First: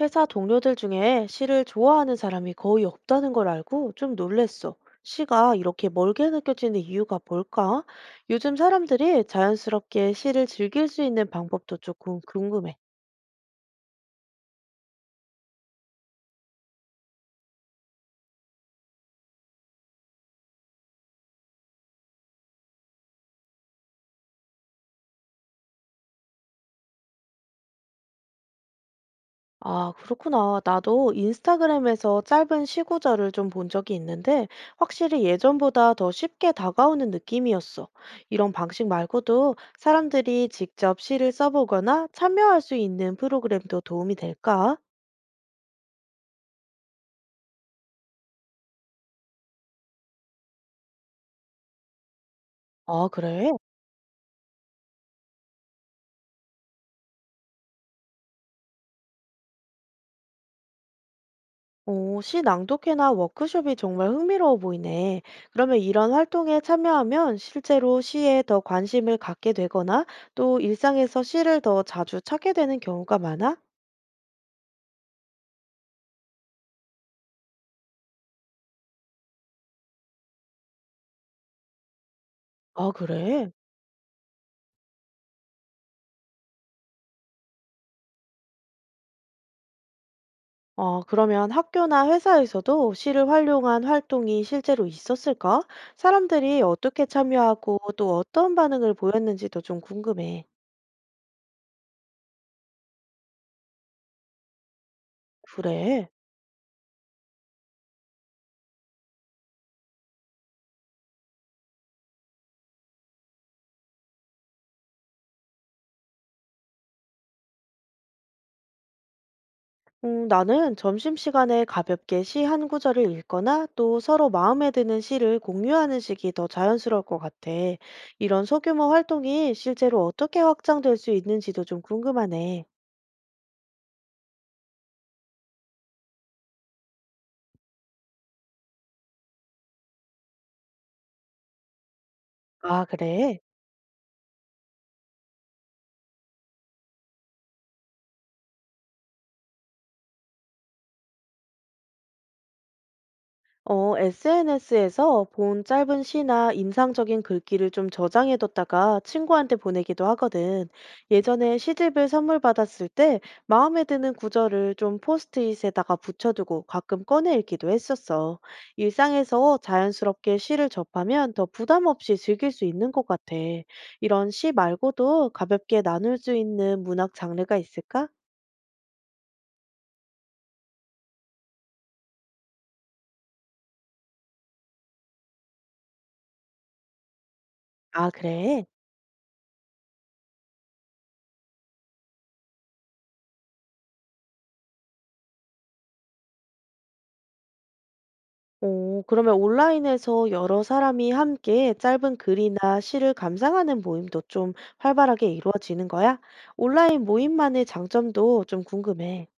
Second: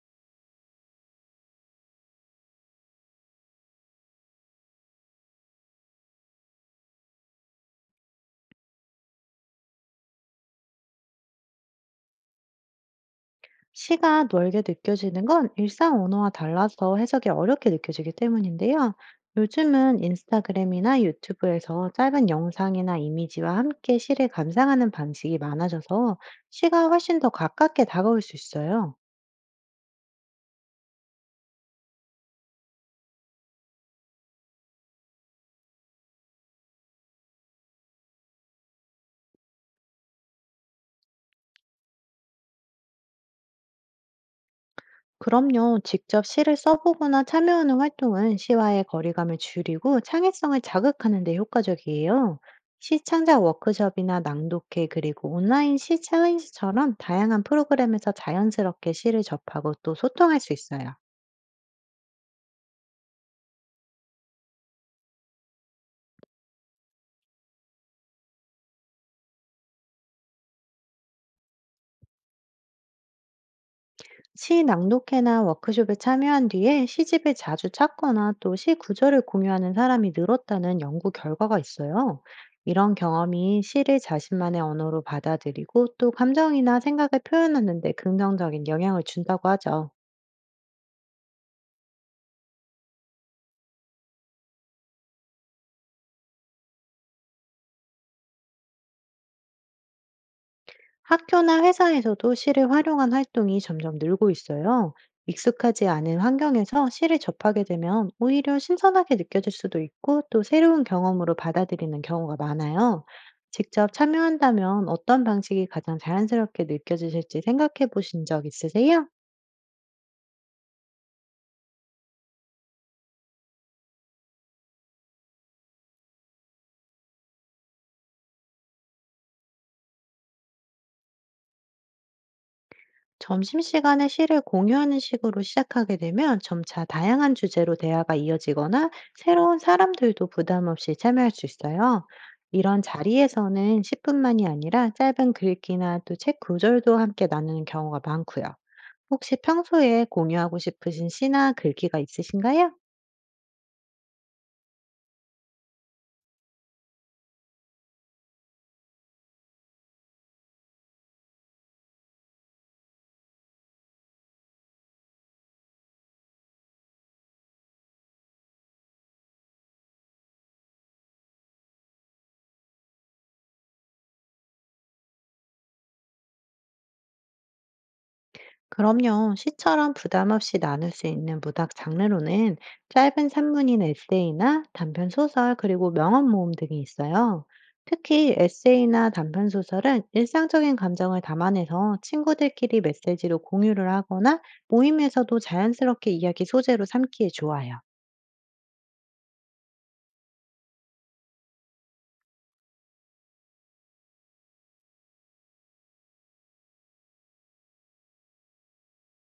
회사 동료들 중에 시를 좋아하는 사람이 거의 없다는 걸 알고 좀 놀랬어. 시가 이렇게 멀게 느껴지는 이유가 뭘까? 요즘 사람들이 자연스럽게 시를 즐길 수 있는 방법도 조금 궁금해. 시가 멀게 느껴지는 건 일상 언어와 달라서 해석이 어렵게 느껴지기 때문인데요. 요즘은 인스타그램이나 유튜브에서 짧은 영상이나 이미지와 함께 시를 감상하는 방식이 많아져서 시가 훨씬 더 가깝게 다가올 수 있어요. 아, 그렇구나. 나도 인스타그램에서 짧은 시 구절을 좀 본 적이 있는데 확실히 예전보다 더 쉽게 다가오는 느낌이었어. 이런 방식 말고도 사람들이 직접 시를 써보거나 참여할 수 있는 프로그램도 도움이 될까? 그럼요. 직접 시를 써보거나 참여하는 활동은 시와의 거리감을 줄이고 창의성을 자극하는 데 효과적이에요. 아, 시창작 그래? 워크숍이나 낭독회, 그리고 온라인 시 챌린지처럼 다양한 프로그램에서 자연스럽게 시를 접하고 또 소통할 수 있어요. 오, 시 낭독회나 워크숍이 정말 흥미로워 보이네. 그러면 이런 활동에 참여하면 실제로 시에 더 관심을 갖게 되거나 또 일상에서 시를 더 자주 찾게 되는 경우가 많아? 시 낭독회나 워크숍에 참여한 뒤에 시집을 자주 찾거나 또 시 구절을 공유하는 사람이 늘었다는 연구 결과가 있어요. 아, 이런 그래? 경험이 시를 자신만의 언어로 받아들이고 또 감정이나 생각을 표현하는 데 긍정적인 영향을 준다고 하죠. 어 그러면 학교나 회사에서도 시를 활용한 활동이 실제로 있었을까? 사람들이 어떻게 참여하고 또 어떤 반응을 보였는지도 좀 궁금해. 학교나 회사에서도 시를 활용한 활동이 점점 늘고 있어요. 익숙하지 그래. 않은 환경에서 시를 접하게 되면 오히려 신선하게 느껴질 수도 있고, 또 새로운 경험으로 받아들이는 경우가 많아요. 직접 참여한다면 어떤 방식이 가장 자연스럽게 느껴지실지 생각해 보신 적 있으세요? 나는 점심시간에 가볍게 시 한 구절을 읽거나 또 서로 마음에 드는 시를 공유하는 식이 더 자연스러울 것 같아. 이런 소규모 활동이 실제로 어떻게 확장될 수 있는지도 좀 궁금하네. 점심시간에 시를 공유하는 식으로 시작하게 되면 점차 다양한 주제로 대화가 이어지거나 새로운 사람들도 부담 없이 참여할 수 있어요. 이런 아, 그래? 자리에서는 시분만이 아니라 짧은 글귀나 또 책 구절도 함께 나누는 경우가 많고요. 혹시 평소에 공유하고 싶으신 시나 글귀가 있으신가요? SNS에서 본 짧은 시나 인상적인 글귀를 좀 저장해뒀다가 친구한테 보내기도 하거든. 예전에 시집을 선물 받았을 때 마음에 드는 구절을 좀 포스트잇에다가 붙여두고 가끔 꺼내 읽기도 했었어. 일상에서 자연스럽게 시를 접하면 더 부담 없이 즐길 수 있는 것 같아. 이런 시 말고도 가볍게 나눌 수 있는 문학 장르가 있을까? 그럼요. 시처럼 부담 없이 나눌 수 있는 문학 장르로는 짧은 산문인 에세이나 단편 소설, 그리고 명언 모음 등이 있어요. 아, 특히 그래? 에세이나 단편 소설은 일상적인 감정을 담아내서 친구들끼리 메시지로 공유를 하거나 모임에서도 자연스럽게 이야기 소재로 삼기에 좋아요. 오, 그러면 온라인에서 여러 사람이 함께 짧은 글이나 시를 감상하는 모임도 좀 활발하게 이루어지는 거야? 온라인 모임만의 장점도 좀 궁금해.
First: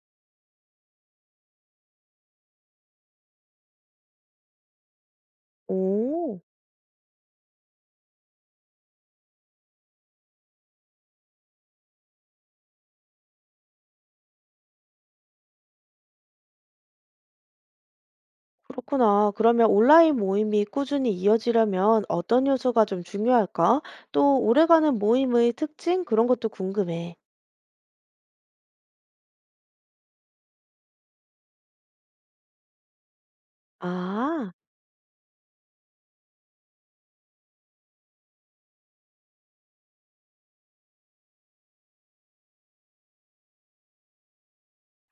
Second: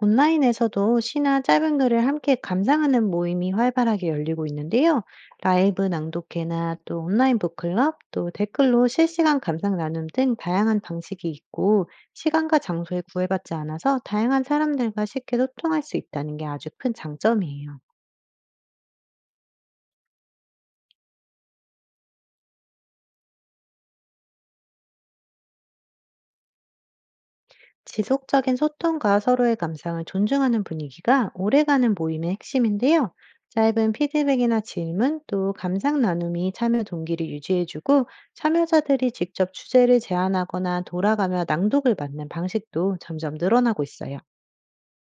온라인에서도 시나 짧은 글을 함께 감상하는 모임이 활발하게 열리고 있는데요. 라이브 오, 낭독회나 또 온라인 북클럽, 또 댓글로 실시간 감상 나눔 등 다양한 방식이 있고, 시간과 장소에 구애받지 않아서 다양한 사람들과 쉽게 소통할 수 있다는 게 아주 큰 장점이에요. 그렇구나. 그러면 온라인 모임이 꾸준히 이어지려면 어떤 요소가 좀 중요할까? 또 오래가는 모임의 특징? 그런 것도 궁금해. 지속적인 소통과 서로의 감상을 존중하는 분위기가 오래가는 모임의 핵심인데요. 짧은 아. 피드백이나 질문, 또 감상 나눔이 참여 동기를 유지해주고, 참여자들이 직접 주제를 제안하거나 돌아가며 낭독을 맡는 방식도 점점 늘어나고 있어요.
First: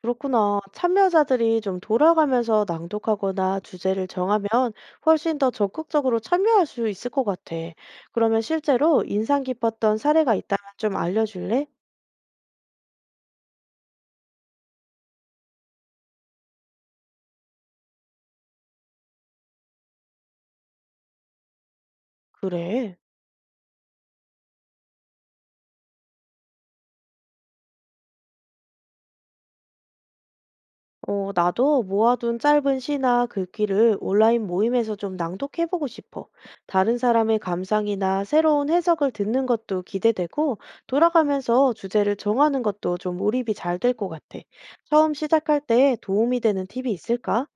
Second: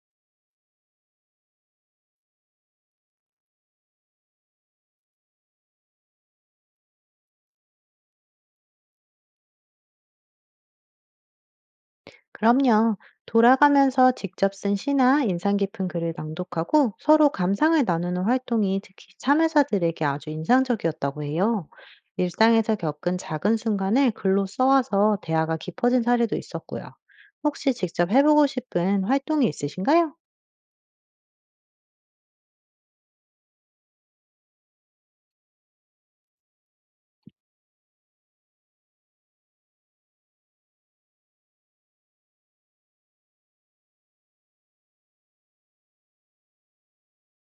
그렇구나. 참여자들이 좀 돌아가면서 낭독하거나 주제를 정하면 훨씬 더 적극적으로 참여할 수 있을 것 같아. 그러면 실제로 인상 깊었던 사례가 있다면 좀 알려줄래? 그럼요. 돌아가면서 직접 쓴 시나 인상 깊은 글을 낭독하고 서로 감상을 나누는 활동이 특히 참여자들에게 아주 인상적이었다고 해요. 일상에서 그래. 겪은 작은 순간을 글로 써와서 대화가 깊어진 사례도 있었고요. 혹시 직접 해보고 싶은 활동이 있으신가요? 나도 모아둔 짧은 시나 글귀를 온라인 모임에서 좀 낭독해보고 싶어. 다른 사람의 감상이나 새로운 해석을 듣는 것도 기대되고, 돌아가면서 주제를 정하는 것도 좀 몰입이 잘 될 것 같아. 처음 시작할 때 도움이 되는 팁이 있을까?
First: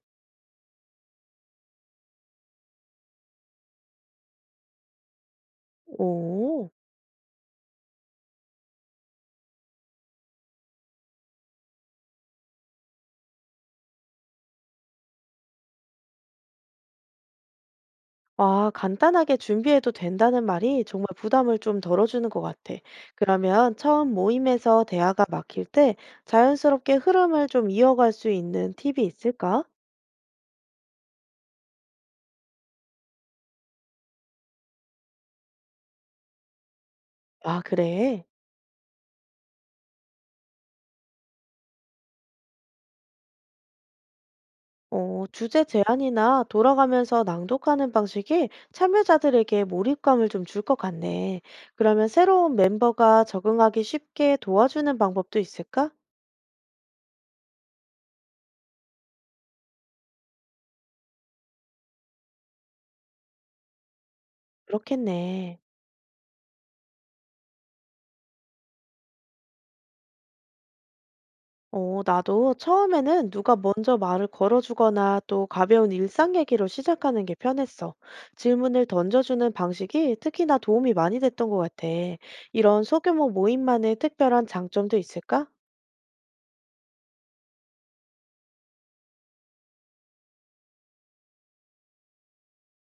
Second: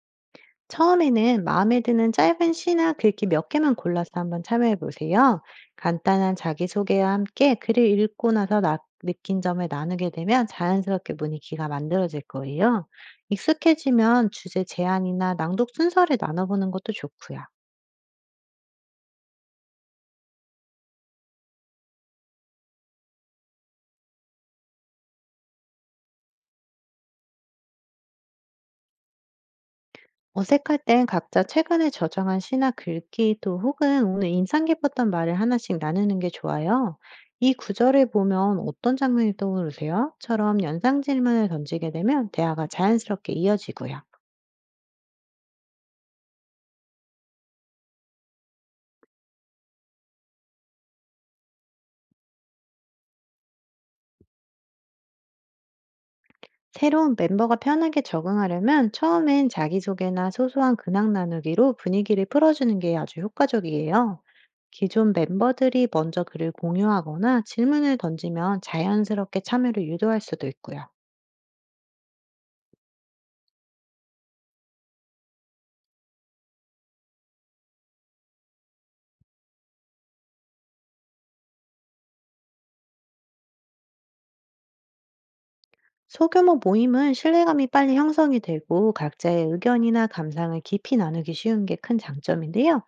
처음에는 마음에 드는 짧은 시나 글귀 몇 개만 골라서 한번 참여해 보세요. 간단한 오. 자기소개와 함께 글을 읽고 나서 느낀 점을 나누게 되면 자연스럽게 분위기가 만들어질 거예요. 익숙해지면 주제 제안이나 낭독 순서를 나눠보는 것도 좋고요. 아 간단하게 준비해도 된다는 말이 정말 부담을 좀 덜어주는 것 같아. 그러면 처음 모임에서 대화가 막힐 때 자연스럽게 흐름을 좀 이어갈 수 있는 팁이 있을까? 어색할 땐 각자 최근에 저장한 시나 글귀, 또 혹은 오늘 인상 깊었던 말을 하나씩 나누는 게 좋아요. "이 아, 구절을 그래. 보면 어떤 장면이 떠오르세요? 처럼 연상 질문을 던지게 되면 대화가 자연스럽게 이어지고요. 주제 제안이나 돌아가면서 낭독하는 방식이 참여자들에게 몰입감을 좀 줄 것 같네. 그러면 새로운 멤버가 적응하기 쉽게 도와주는 방법도 있을까? 새로운 멤버가 편하게 적응하려면 처음엔 자기소개나 소소한 근황 나누기로 분위기를 풀어주는 게 아주 효과적이에요. 기존 그렇겠네. 멤버들이 먼저 글을 공유하거나 질문을 던지면 자연스럽게 참여를 유도할 수도 있고요. 나도 처음에는 누가 먼저 말을 걸어주거나 또 가벼운 일상 얘기로 시작하는 게 편했어. 질문을 던져주는 방식이 특히나 도움이 많이 됐던 것 같아. 이런 소규모 모임만의 특별한 장점도 있을까? 소규모 모임은 신뢰감이 빨리 형성이 되고 각자의 의견이나 감상을 깊이 나누기 쉬운 게 큰 장점인데요.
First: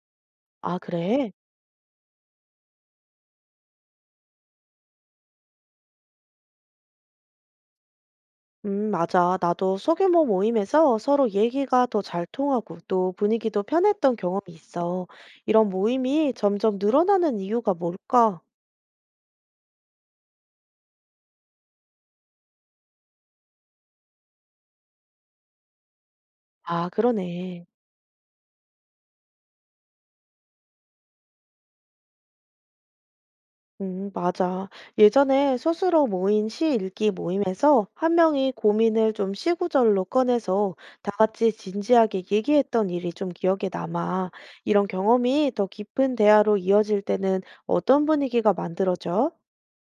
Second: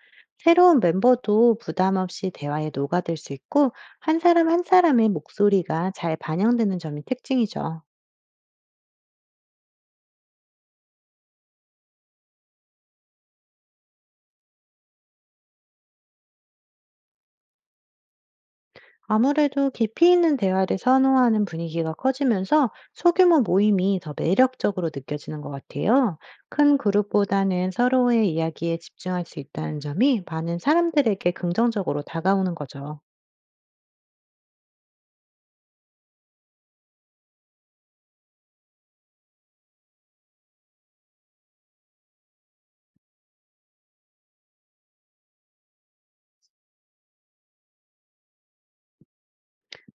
아, 새로운 그래? 멤버도 부담 없이 대화에 녹아들 수 있고, 한 사람 한 사람의 목소리가 잘 반영되는 점이 특징이죠. 맞아. 나도 소규모 모임에서 서로 얘기가 더 잘 통하고 또 분위기도 편했던 경험이 있어. 이런 모임이 점점 늘어나는 이유가 뭘까? 아무래도 깊이 있는 대화를 선호하는 분위기가 커지면서 소규모 모임이 더 매력적으로 느껴지는 것 같아요. 큰 아, 그러네. 그룹보다는 서로의 이야기에 집중할 수 있다는 점이 많은 사람들에게 긍정적으로 다가오는 거죠. 맞아. 예전에 스스로 모인 시 읽기 모임에서 한 명이 고민을 좀 시구절로 꺼내서 다 같이 진지하게 얘기했던 일이 좀 기억에 남아. 이런 경험이 더 깊은 대화로 이어질 때는 어떤 분위기가 만들어져?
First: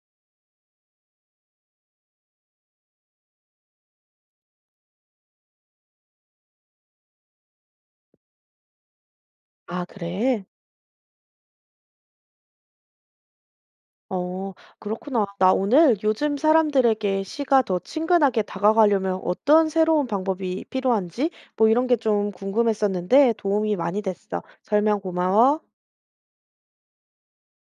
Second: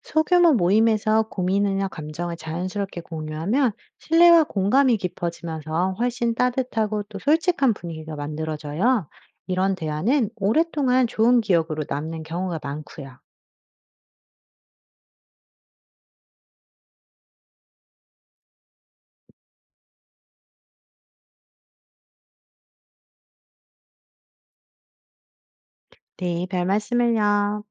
소규모 모임에서 고민이나 감정을 자연스럽게 공유하면 신뢰와 공감이 깊어지면서 훨씬 따뜻하고 또 솔직한 분위기가 만들어져요. 이런 아, 대화는 그래? 오랫동안 좋은 기억으로 남는 경우가 많고요. 어, 그렇구나. 나 오늘 요즘 사람들에게 시가 더 친근하게 다가가려면 어떤 새로운 방법이 필요한지 뭐 이런 게 좀 궁금했었는데 도움이 많이 됐어. 설명 고마워. 네, 별 말씀을요.